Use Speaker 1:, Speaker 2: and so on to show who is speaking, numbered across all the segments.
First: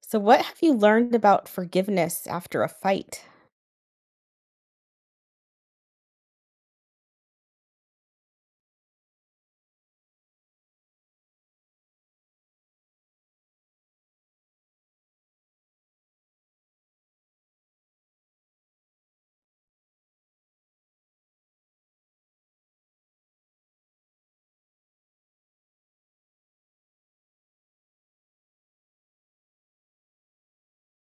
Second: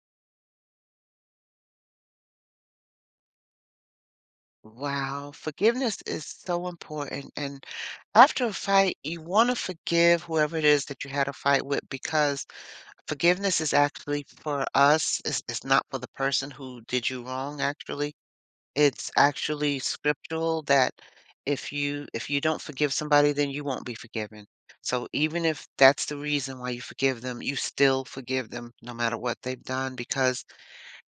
Speaker 1: So, what have you learned about forgiveness after a fight?
Speaker 2: Wow, forgiveness is so important. And after a fight, you want to forgive whoever it is that you had a fight with because forgiveness is actually for us. It's not for the person who did you wrong, actually. It's actually scriptural that if you don't forgive somebody, then you won't be forgiven. So even if that's the reason why you forgive them, you still forgive them no matter what they've done because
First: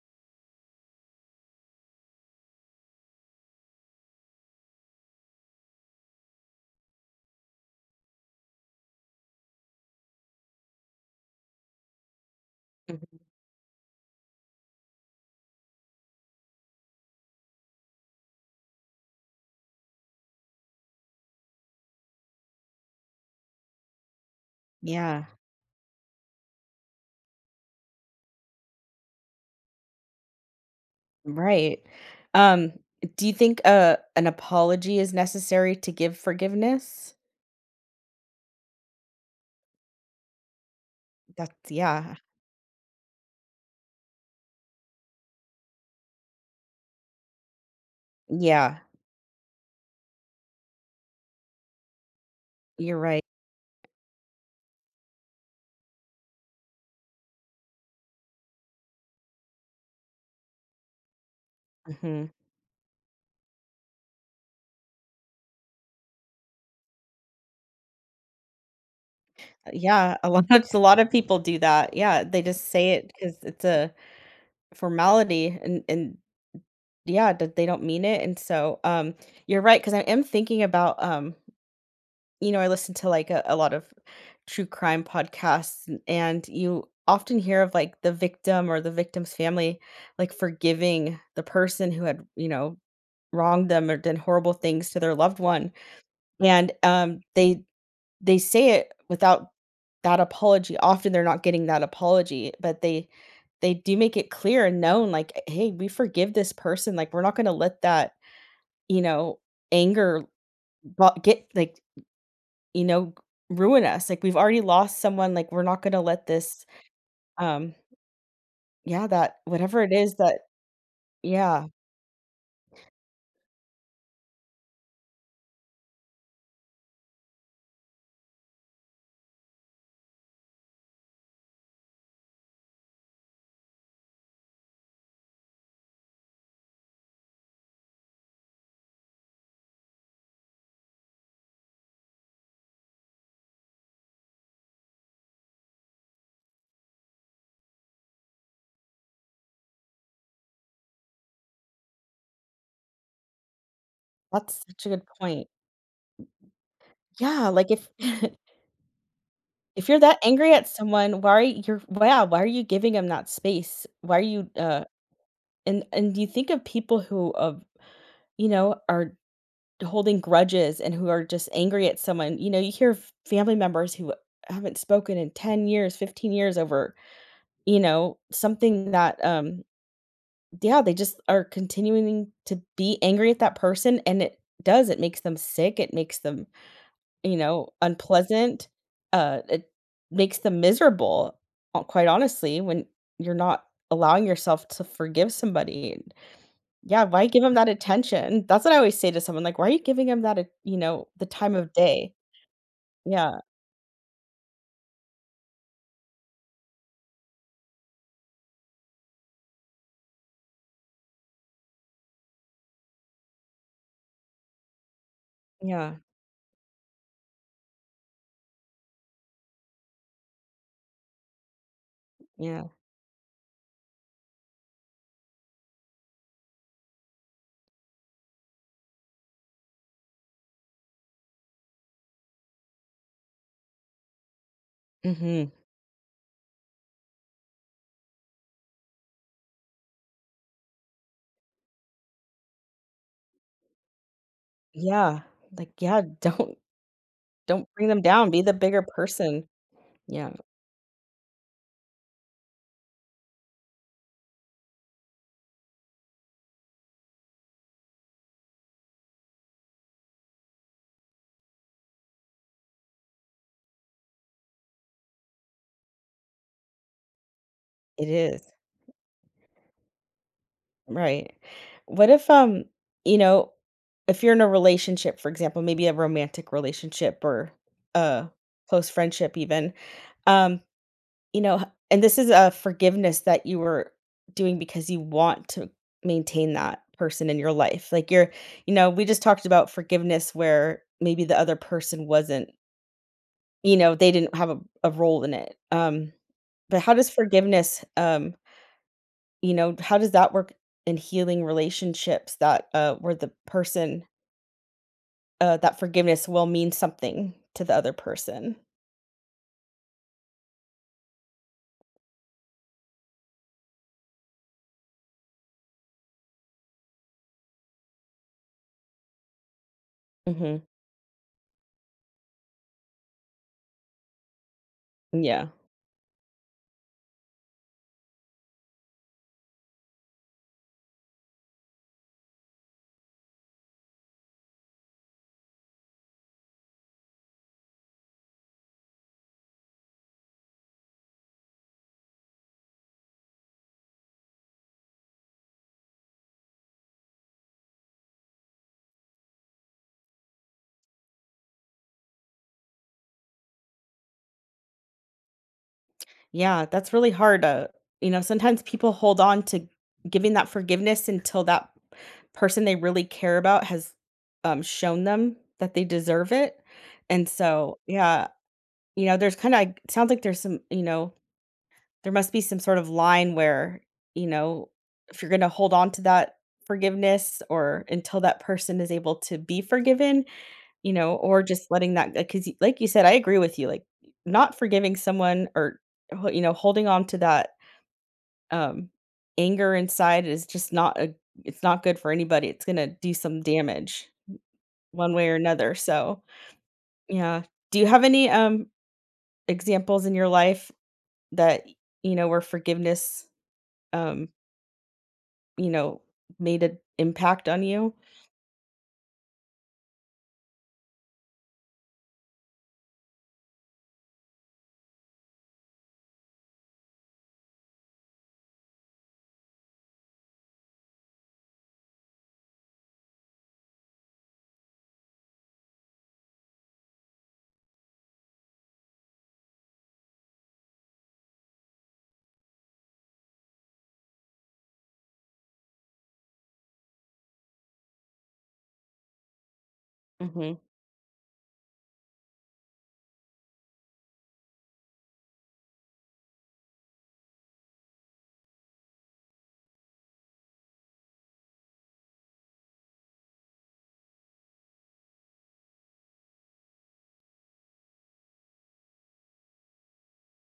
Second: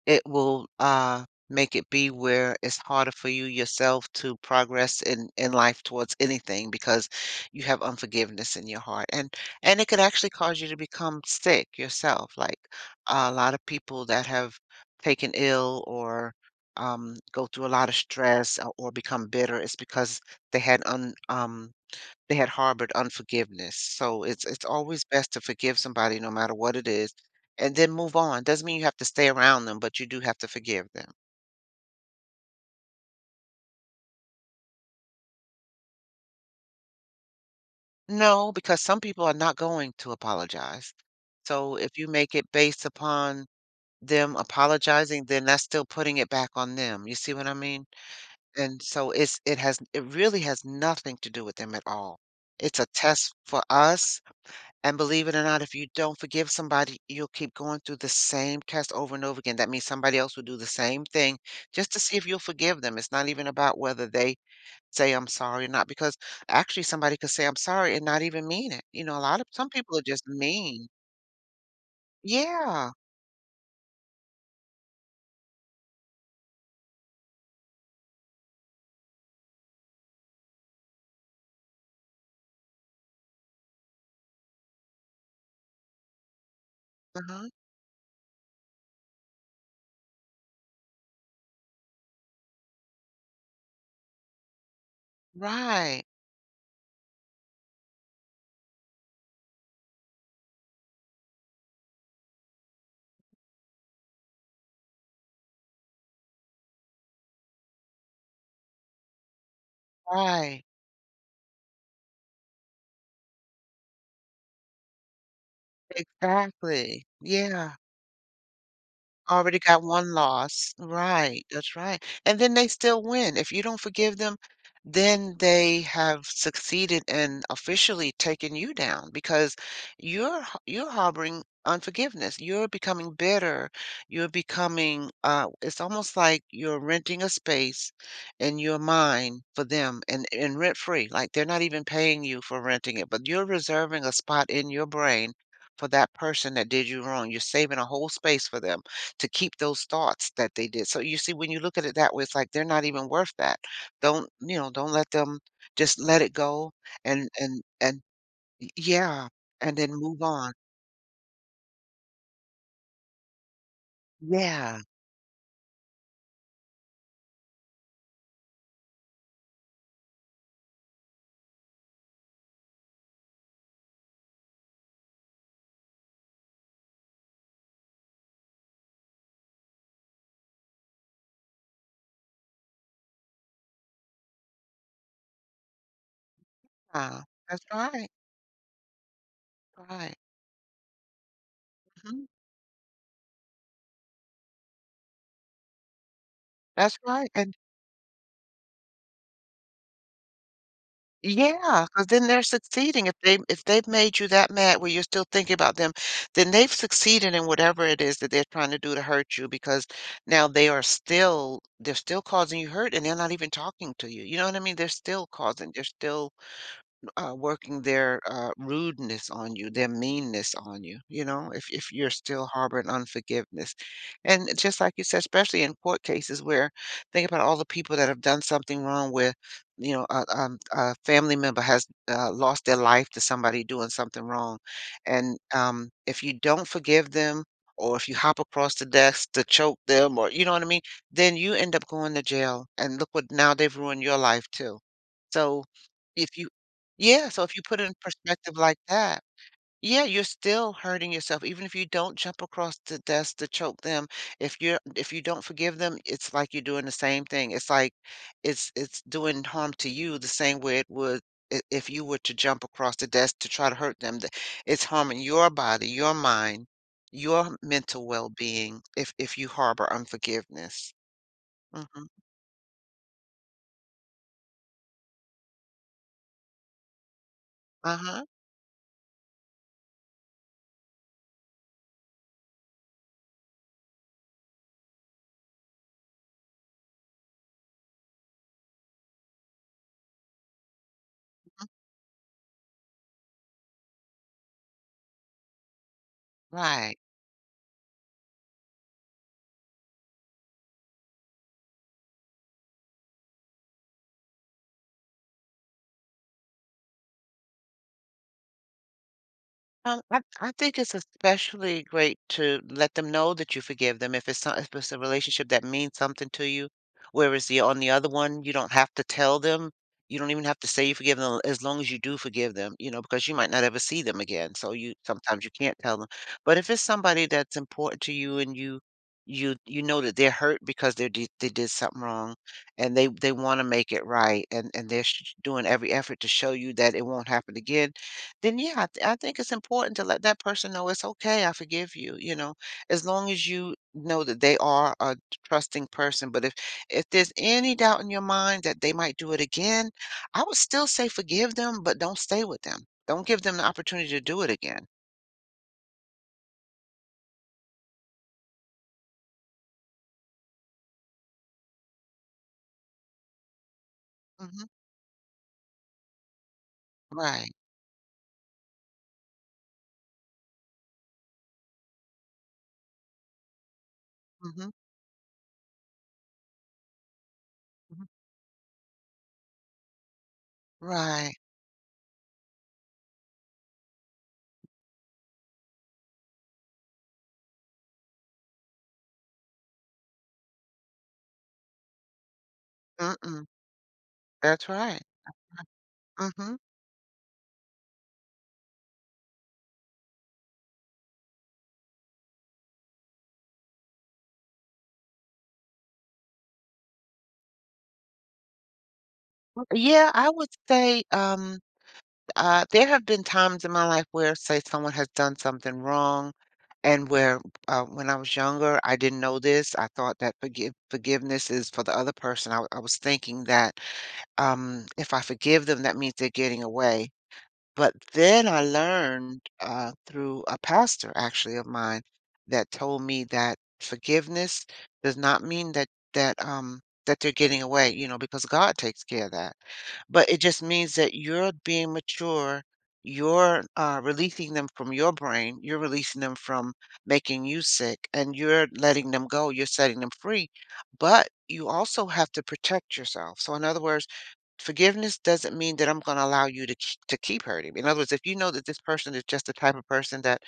Speaker 2: it will make it be where it's harder for you yourself to progress in life towards anything because you have unforgiveness in your heart and it could actually cause you to become sick yourself, like
Speaker 1: Mhm.
Speaker 2: a lot of people that have taken ill or go through a lot of stress or become bitter. It's because they had they had harbored unforgiveness. So it's always
Speaker 1: Yeah,
Speaker 2: best to forgive somebody no matter what it is and then move on. Doesn't mean you have to stay around them, but you do have to forgive them.
Speaker 1: right. Um, do you think an apology is necessary to give forgiveness?
Speaker 2: No, because some people are not going to apologize.
Speaker 1: That's
Speaker 2: So if you
Speaker 1: yeah,
Speaker 2: make it based upon them apologizing, then that's still putting it back on them. You see what I mean?
Speaker 1: yeah.
Speaker 2: And so it really has nothing to do with them at all. It's a
Speaker 1: You're right.
Speaker 2: test for us. And believe it or not, if you don't forgive somebody, you'll keep going through the same test over and over again. That means somebody else will do the same thing just to see
Speaker 1: Hmm.
Speaker 2: if you'll forgive them. It's not even about whether they say I'm sorry or not, because actually somebody could say I'm sorry and not even mean it. You know, a lot of some people are
Speaker 1: Yeah,
Speaker 2: just
Speaker 1: a
Speaker 2: mean.
Speaker 1: lot of people do that. Yeah, they just say
Speaker 2: Yeah.
Speaker 1: it because it's a formality, and yeah, that they don't mean it. And so, you're right because I am thinking about you know, I listen to like a lot of true crime podcasts, and you often
Speaker 2: Uh-huh.
Speaker 1: hear of like the victim or the victim's family like forgiving the person who had, you know, wronged them or done horrible things to their loved one.
Speaker 2: Right.
Speaker 1: And they say it without that apology. Often they're not getting that apology, but they do make it clear and known like, hey, we forgive this person, like we're not going to let that, you know, anger
Speaker 2: Right.
Speaker 1: get like, you know, ruin us. Like, we've already lost someone, like, we're not gonna let this,
Speaker 2: Exactly. Yeah.
Speaker 1: um yeah, that
Speaker 2: Already
Speaker 1: whatever
Speaker 2: got
Speaker 1: it
Speaker 2: 1
Speaker 1: is that
Speaker 2: loss. Right,
Speaker 1: yeah,
Speaker 2: that's right, and then they still win. If you don't forgive them, then they have succeeded in officially taking you down because you're harboring unforgiveness. You're becoming bitter. You're becoming, uh, it's almost like you're renting a space in your mind for them, and rent-free, like, they're not even paying you for renting it, but you're reserving a spot in your brain for that person that did you wrong. You're saving a whole space for them to keep those thoughts that they did. So you see, when you look at it that way, it's like they're not even worth that. Don't, you
Speaker 1: that's
Speaker 2: know,
Speaker 1: such a
Speaker 2: don't
Speaker 1: good
Speaker 2: let them
Speaker 1: point.
Speaker 2: just let it go and
Speaker 1: Yeah, like, if
Speaker 2: yeah, and
Speaker 1: if
Speaker 2: then
Speaker 1: you're that
Speaker 2: move
Speaker 1: angry
Speaker 2: on.
Speaker 1: at someone, why are you, you're wow, why are you giving 'em that space? Why are you,
Speaker 2: Yeah.
Speaker 1: and do you think of people who, you know, are holding grudges and who are just angry at someone? You know, you hear f family members who haven't spoken in 10 years, 15 years over, you know, something that, yeah, they just are continuing to be angry at that person, and it does, it makes them sick, it makes them,
Speaker 2: Ah,
Speaker 1: you
Speaker 2: that's
Speaker 1: know,
Speaker 2: right.
Speaker 1: unpleasant, it
Speaker 2: Right.
Speaker 1: makes them miserable, quite
Speaker 2: Mhm.
Speaker 1: honestly, when you're not allowing yourself to forgive somebody, and
Speaker 2: That's
Speaker 1: yeah, why
Speaker 2: right.
Speaker 1: give
Speaker 2: And
Speaker 1: them that attention? That's what I always say to someone, like, "Why are you giving them that at you know, the time of
Speaker 2: yeah, because
Speaker 1: day?"
Speaker 2: then they're succeeding. If they
Speaker 1: Yeah,
Speaker 2: if they've made you that mad where you're still thinking about them, then they've succeeded in whatever it is that they're trying to do to hurt you because now they're still causing you hurt and they're not even talking to you. You know what I mean? They're
Speaker 1: yeah,
Speaker 2: still working their rudeness on you, their meanness on you, you know, if you're still
Speaker 1: yeah,
Speaker 2: harboring unforgiveness. And it's just like you said, especially in court cases where think about all the people that have done something wrong where, you know, a family member has lost their life to somebody doing something wrong. And
Speaker 1: mhm,
Speaker 2: if you don't forgive them, or if you hop across the desk to choke them, or you know what I mean, then you end up going to jail. And look what now they've ruined your life too.
Speaker 1: yeah,
Speaker 2: So,
Speaker 1: like, yeah,
Speaker 2: if you yeah, so if you
Speaker 1: don't
Speaker 2: put it
Speaker 1: bring
Speaker 2: in
Speaker 1: them down, be the
Speaker 2: perspective like
Speaker 1: bigger
Speaker 2: that,
Speaker 1: person.
Speaker 2: yeah, you're
Speaker 1: Yeah,
Speaker 2: still hurting yourself even if you don't jump across the desk to choke them. If you don't forgive them, it's like you're doing the same thing. It's like it's doing harm to you the same way it would if you were to jump across the desk to try to hurt them. It's harming your body, your mind, your
Speaker 1: it
Speaker 2: mental
Speaker 1: is.
Speaker 2: well-being if you harbor unforgiveness.
Speaker 1: Right.
Speaker 2: Mhm.
Speaker 1: What if, you know, if you're in a relationship, for example, maybe a romantic relationship or
Speaker 2: Uh-huh.
Speaker 1: a close friendship, even, um, you know, and this is a forgiveness that you were doing because you want to maintain that person in your life. Like you're, you know, we just talked about forgiveness where maybe the other
Speaker 2: Mhm.
Speaker 1: person wasn't, you know, they didn't have a role in it. But how
Speaker 2: Right.
Speaker 1: does forgiveness, you know, how does that work in healing relationships that, where the person, that forgiveness will mean something to the other person?
Speaker 2: I think it's especially great to let them know that you forgive them if it's a relationship that means something to you. Whereas the on the other one, you don't have to tell them. You don't even have
Speaker 1: Mhm.
Speaker 2: to say you forgive them as long as you do forgive them, you know, because you might not ever see them again. So you sometimes
Speaker 1: Yeah.
Speaker 2: you can't tell them. But if it's somebody that's important to you and you know that they're hurt because they did something wrong and they want to make it right and they're doing every effort to show you that it won't happen again, then yeah, I think it's important to let that person know it's okay. I forgive you. You know, as long as you know that they are a trusting person. But if there's any doubt in your mind that they might do it again, I would still say forgive them, but don't stay with them. Don't give them the opportunity to do it again.
Speaker 1: Yeah, that's really hard to you know, sometimes people hold on to giving that forgiveness until that person they really care about has
Speaker 2: Hmm.
Speaker 1: shown them that they deserve it, and
Speaker 2: Right.
Speaker 1: so yeah, you know, there's kinda like sounds like there's some you know, there must be some sort of line where, you know,
Speaker 2: Hmm.
Speaker 1: if you're gonna hold on to that forgiveness or until that person is able to be forgiven, you know,
Speaker 2: Right.
Speaker 1: or just letting that. Because, like you said, I agree with you, like, not forgiving someone or, ho you know, holding on to that um, anger inside is just not a it's not good for anybody. It's gonna do some
Speaker 2: Mm-mm.
Speaker 1: damage
Speaker 2: That's right.
Speaker 1: one way or another. So,
Speaker 2: Hmm.
Speaker 1: yeah. Do you have any, examples in your life that, you know, where forgiveness, um, you know, made an impact on you?
Speaker 2: Yeah, I would say. There have been times in my life where, say, someone has done something wrong, and where when I was younger, I didn't know this. I thought that forgiveness is for the other person. I was thinking that if I forgive them, that means they're getting away. But then I learned, through a pastor actually of mine, that told me that forgiveness does not mean that that they're getting away, you know, because God takes care of that. But it
Speaker 1: Mhm,
Speaker 2: just means that you're being mature, you're, releasing them from your brain, you're releasing them from making you sick, and you're letting them go, you're setting them free. But you also have to protect yourself. So in other words, forgiveness doesn't mean that I'm gonna allow you to k to keep hurting me. In other words, if you know that this person is just the type of person that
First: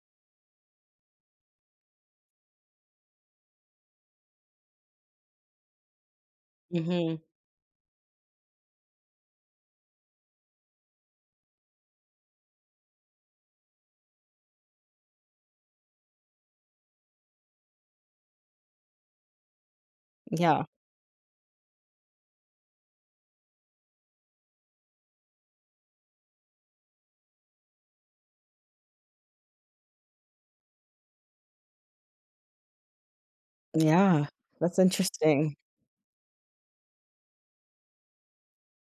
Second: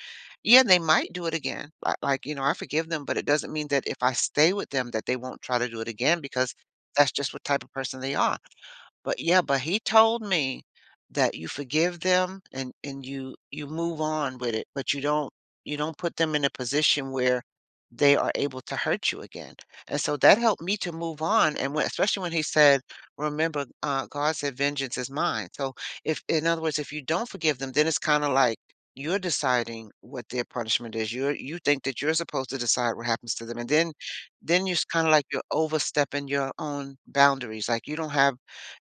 Speaker 2: yeah, they might do it again. Li Like, you know, I forgive them, but it doesn't mean that if I stay with them that they won't try to do it again because that's
Speaker 1: mhm.
Speaker 2: just what type of person they are. But yeah, but he told me that you forgive them and you move on with it, but you don't put them in a position where they are able to hurt you again. And so that helped
Speaker 1: Yeah.
Speaker 2: me to move on. And when, especially when he said, remember, God said, vengeance is mine. So if, in other words, if you don't forgive them, then it's kind of like you're deciding what their punishment is. You're, you think that you're supposed to decide what happens to them. And
Speaker 1: Yeah.
Speaker 2: then you're
Speaker 1: That's
Speaker 2: kind of like you're
Speaker 1: interesting.
Speaker 2: overstepping your own boundaries. Like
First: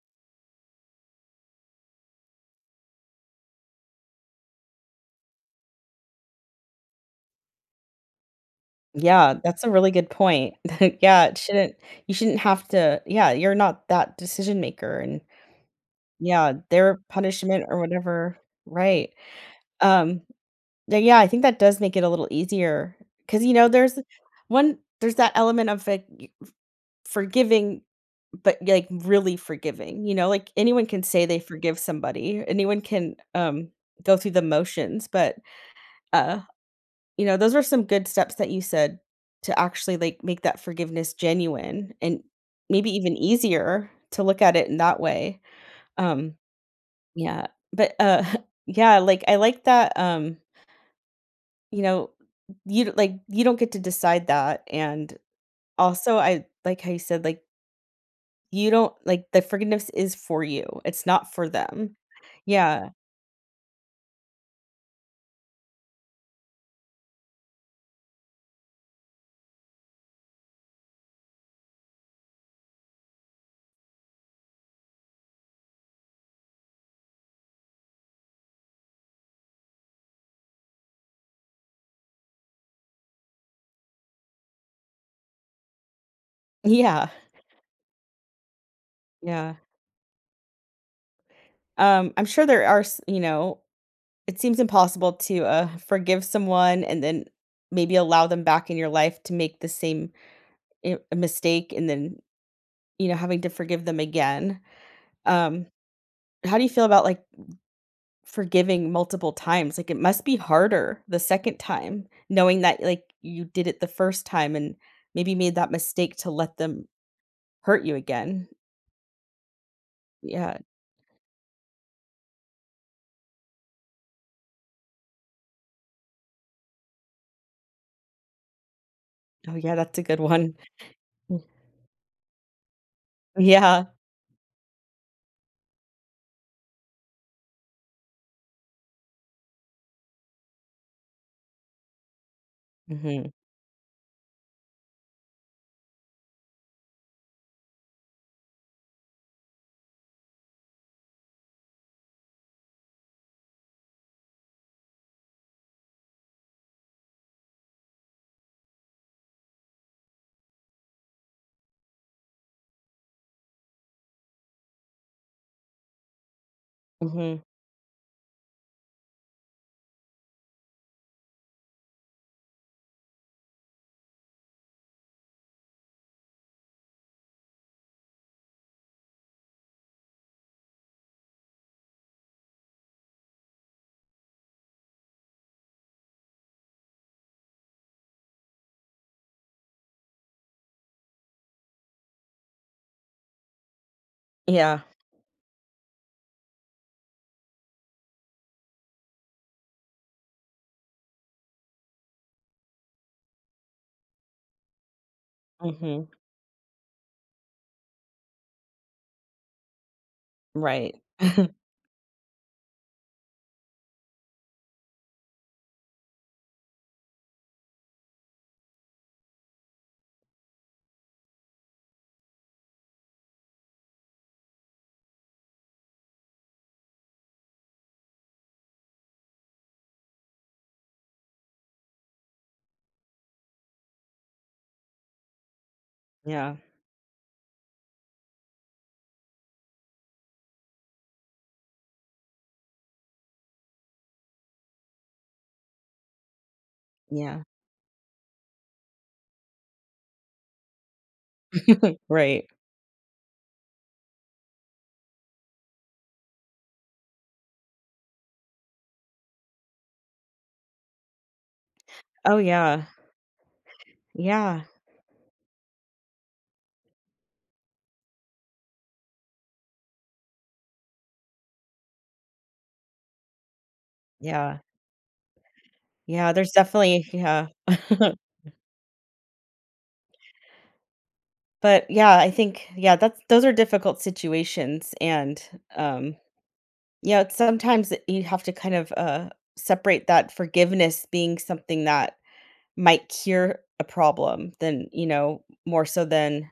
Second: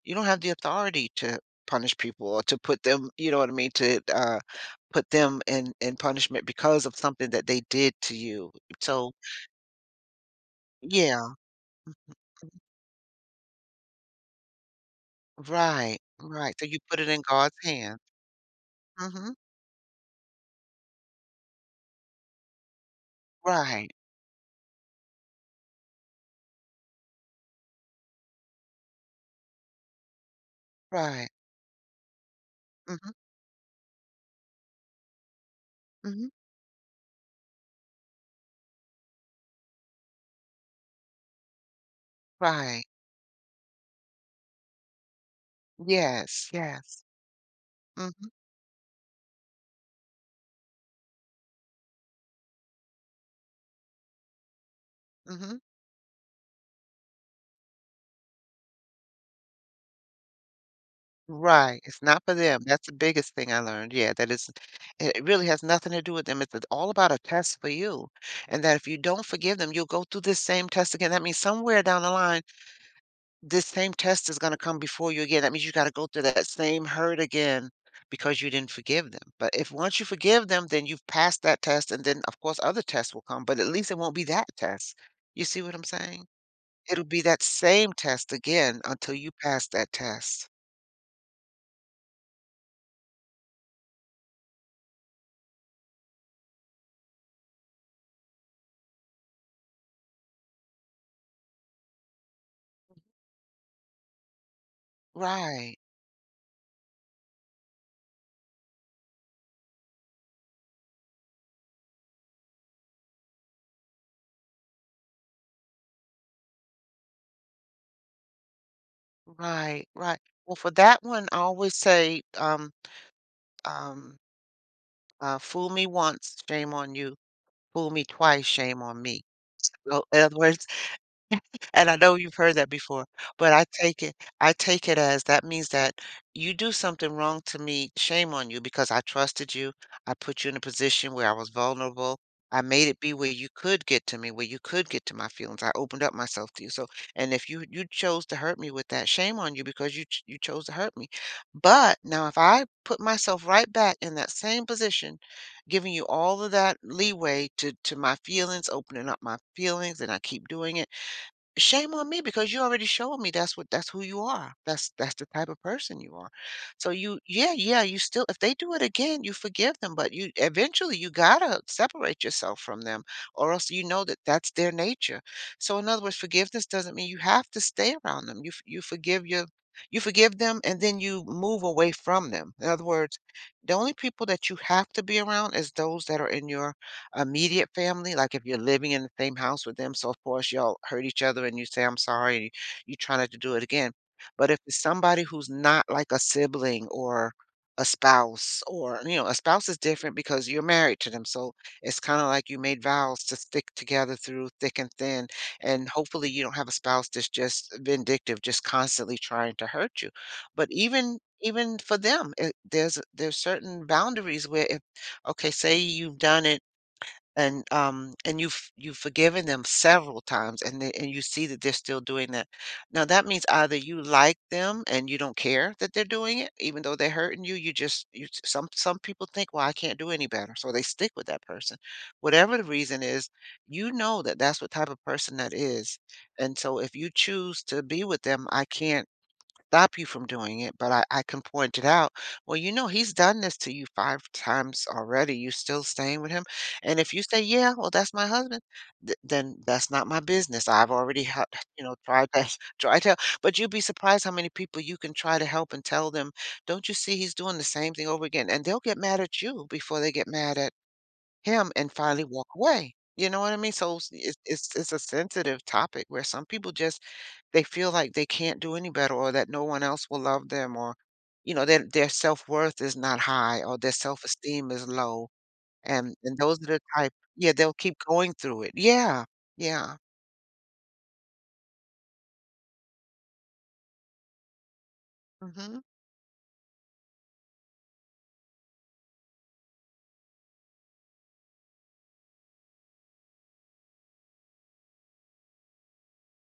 Speaker 2: you don't have the authority to punish people or to put them, you know what I mean, to put them in punishment because of something that they did to you. So
Speaker 1: Yeah, that's a really good point. Yeah,
Speaker 2: yeah,
Speaker 1: it shouldn't you shouldn't have to yeah, you're not that decision maker and
Speaker 2: right,
Speaker 1: yeah,
Speaker 2: right, so you
Speaker 1: their
Speaker 2: put it in God's
Speaker 1: punishment or
Speaker 2: hands.
Speaker 1: whatever. Right.
Speaker 2: Hmm.
Speaker 1: Um, Th yeah, I think that does make it a little easier because you know,
Speaker 2: Right.
Speaker 1: there's one there's that element of, like, y forgiving, but, like, really forgiving, you know, like, anyone can say
Speaker 2: Right.
Speaker 1: they forgive somebody, anyone can,
Speaker 2: Hmm.
Speaker 1: go through the motions, but,
Speaker 2: Hmm.
Speaker 1: uh, you know, those are some good steps that you said to actually, like, make that forgiveness genuine and
Speaker 2: Right.
Speaker 1: maybe even easier to look at it in that way. Um,
Speaker 2: Yes, yes.
Speaker 1: yeah, but,
Speaker 2: Hmm.
Speaker 1: yeah, like, I like that, you know, you d like, you don't get to decide that, and
Speaker 2: Hmm.
Speaker 1: also, I like how you said, like, you don't like, the forgiveness is for you, it's not for
Speaker 2: Right,
Speaker 1: them.
Speaker 2: it's not for them. That's
Speaker 1: Yeah.
Speaker 2: the biggest thing I learned. Yeah, that is it, it really has nothing to do with them. It's all about a test for you. And that if you don't forgive them, you'll go through this same test again. That means somewhere down the line, this same test is going to come before you again. That means you got to go through that same hurt again because you didn't forgive them. But if once you forgive them, then you've passed that test, and then of course other tests will come, but at least it won't be that test. You see what I'm saying? It'll
Speaker 1: Yeah.
Speaker 2: be that same test again until you
Speaker 1: Yeah.
Speaker 2: pass that test.
Speaker 1: I'm sure there are s you know, it seems impossible to, forgive someone and then maybe allow them back in your life to make the same I mistake and then, you know, having to forgive them again. Um,
Speaker 2: Right.
Speaker 1: how do you feel about, like, forgiving multiple times? Like, it must be harder the second time knowing that, like, you did it the first time and maybe made that mistake to let them hurt you again.
Speaker 2: Right, right. Well,
Speaker 1: Yeah.
Speaker 2: for that one, I always say, um, fool me once, shame on you. Fool me twice, shame on me.
Speaker 1: Oh, yeah, that's a
Speaker 2: Well,
Speaker 1: good
Speaker 2: in other
Speaker 1: one.
Speaker 2: words,
Speaker 1: Mm.
Speaker 2: and I know you've heard that before, but
Speaker 1: Yeah.
Speaker 2: I take it as that means that you do something wrong to me, shame on you because I trusted you. I put you in a position where I was vulnerable. I made it be
Speaker 1: Mhm.
Speaker 2: where you could get to me, where you could get to my feelings. I opened up myself to you. So, and if you chose to hurt me with that, shame on you because you you chose to hurt me. But now if I put myself right back in that same position, giving you all of that leeway to my feelings, opening up my feelings, and I keep doing it. Shame on me because you already showed me that's who you are. That's the type of person you are. So you,
Speaker 1: Mhm.
Speaker 2: yeah, yeah, you still, if they do it again, you forgive them, but you eventually you got to separate yourself from them or else you know that that's their nature. So in other words, forgiveness doesn't mean you have to stay around them. You forgive you forgive them and then you move away from them. In other words, the only people that you have to be around is those that are in your immediate family, like if you're living in the same house with them, so of course y'all hurt each other and you say, I'm sorry, and you try not to do it again. But if
Speaker 1: Yeah.
Speaker 2: it's somebody who's not like a sibling or a spouse, or you know, a spouse is different because you're married to them. So it's kind of like you made vows to stick together through thick and thin. And
Speaker 1: Mhm.
Speaker 2: hopefully you don't have a spouse that's just vindictive, just constantly trying to hurt you. But
Speaker 1: Right.
Speaker 2: even for them, it, there's certain boundaries where if, okay, say you've done it and and you've forgiven them several times and they, and you see that they're still doing that. Now that means either you like them and you don't care that they're doing it even though they're hurting you, you just you, some people think, well, I can't do any better, so they stick with that person, whatever the reason is. You know that that's what type of person that is,
Speaker 1: Yeah.
Speaker 2: and so if you choose to be with them, I can't stop you from doing it, but I can point it out. Well, you know, he's done this to you 5 times already. You still staying with him? And if you
Speaker 1: Yeah.
Speaker 2: say, yeah, well, that's my husband, then that's not my business. I've already, you know, tried
Speaker 1: Right.
Speaker 2: to try to. But you'd be surprised how many people you can try to help and tell them, don't you see he's doing the same thing over again? And they'll get mad at you before they get mad at him and finally
Speaker 1: Oh,
Speaker 2: walk
Speaker 1: yeah.
Speaker 2: away. You know what I mean? So it's
Speaker 1: Yeah.
Speaker 2: it's it's a sensitive topic where some people just they feel like they can't do any better or that no one else will love them or you know their self-worth is not high or their
Speaker 1: Yeah.
Speaker 2: self-esteem is low. And
Speaker 1: Yeah, there's
Speaker 2: those are the
Speaker 1: definitely
Speaker 2: type,
Speaker 1: yeah.
Speaker 2: yeah, they'll keep going through it. Yeah, yeah.
Speaker 1: But, yeah, I think yeah, that's those are difficult situations and,
Speaker 2: Hmm.
Speaker 1: um you know, it's sometimes that you have to kind of, separate that forgiveness being something that might cure a problem than, you know, more so than,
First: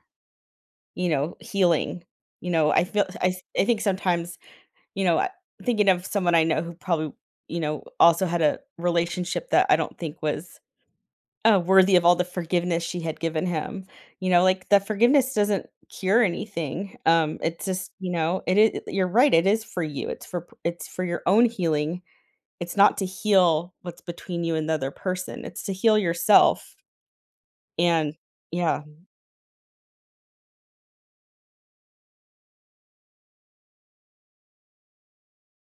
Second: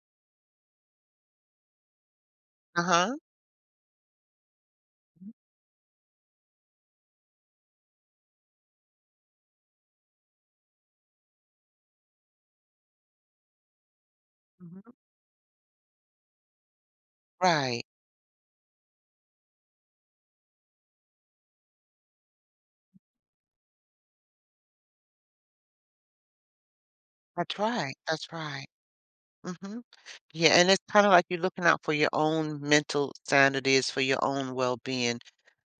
Speaker 1: you know, healing. You know, I feel
Speaker 2: Uh-huh.
Speaker 1: I think sometimes, you know, I thinking of someone I know who probably, you know, also had a relationship that I don't think was, worthy of all the forgiveness she had given him. You know, like, the
Speaker 2: Hmm.
Speaker 1: forgiveness doesn't cure anything. It's
Speaker 2: Right.
Speaker 1: just, you know, it is, you're right, it is for you. It's for your own healing, it's not to heal what's between you and the other person, it's to heal yourself,
Speaker 2: That's right,
Speaker 1: and
Speaker 2: that's right.
Speaker 1: yeah,
Speaker 2: Hmm. Yeah, and it's kind of like you're looking out for your own mental sanity, is for your own well-being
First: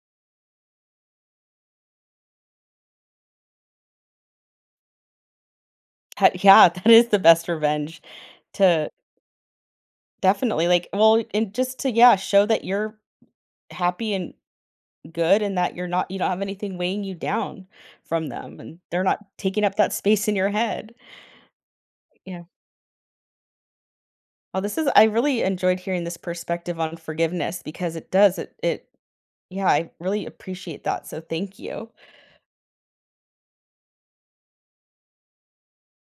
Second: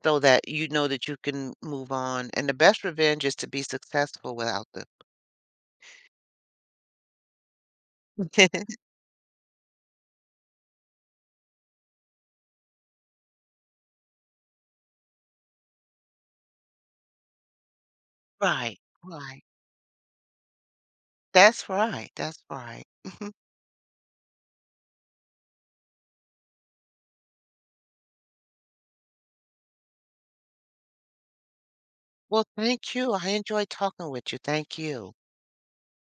Speaker 2: so that you know that you can move on. And the best revenge is to be successful without them.
Speaker 1: that yeah, that is the best revenge to definitely, like well, and just to, yeah, show that you're happy and good and that you're not you don't have anything weighing you down from them, and
Speaker 2: Right,
Speaker 1: they're not
Speaker 2: right.
Speaker 1: taking up that space in your head.
Speaker 2: That's right, that's
Speaker 1: Yeah.
Speaker 2: right.
Speaker 1: Well, this is I really enjoyed hearing this perspective on forgiveness because it does it it yeah, I really appreciate that, so thank you.
Speaker 2: Well, thank you. I enjoyed talking with you. Thank you.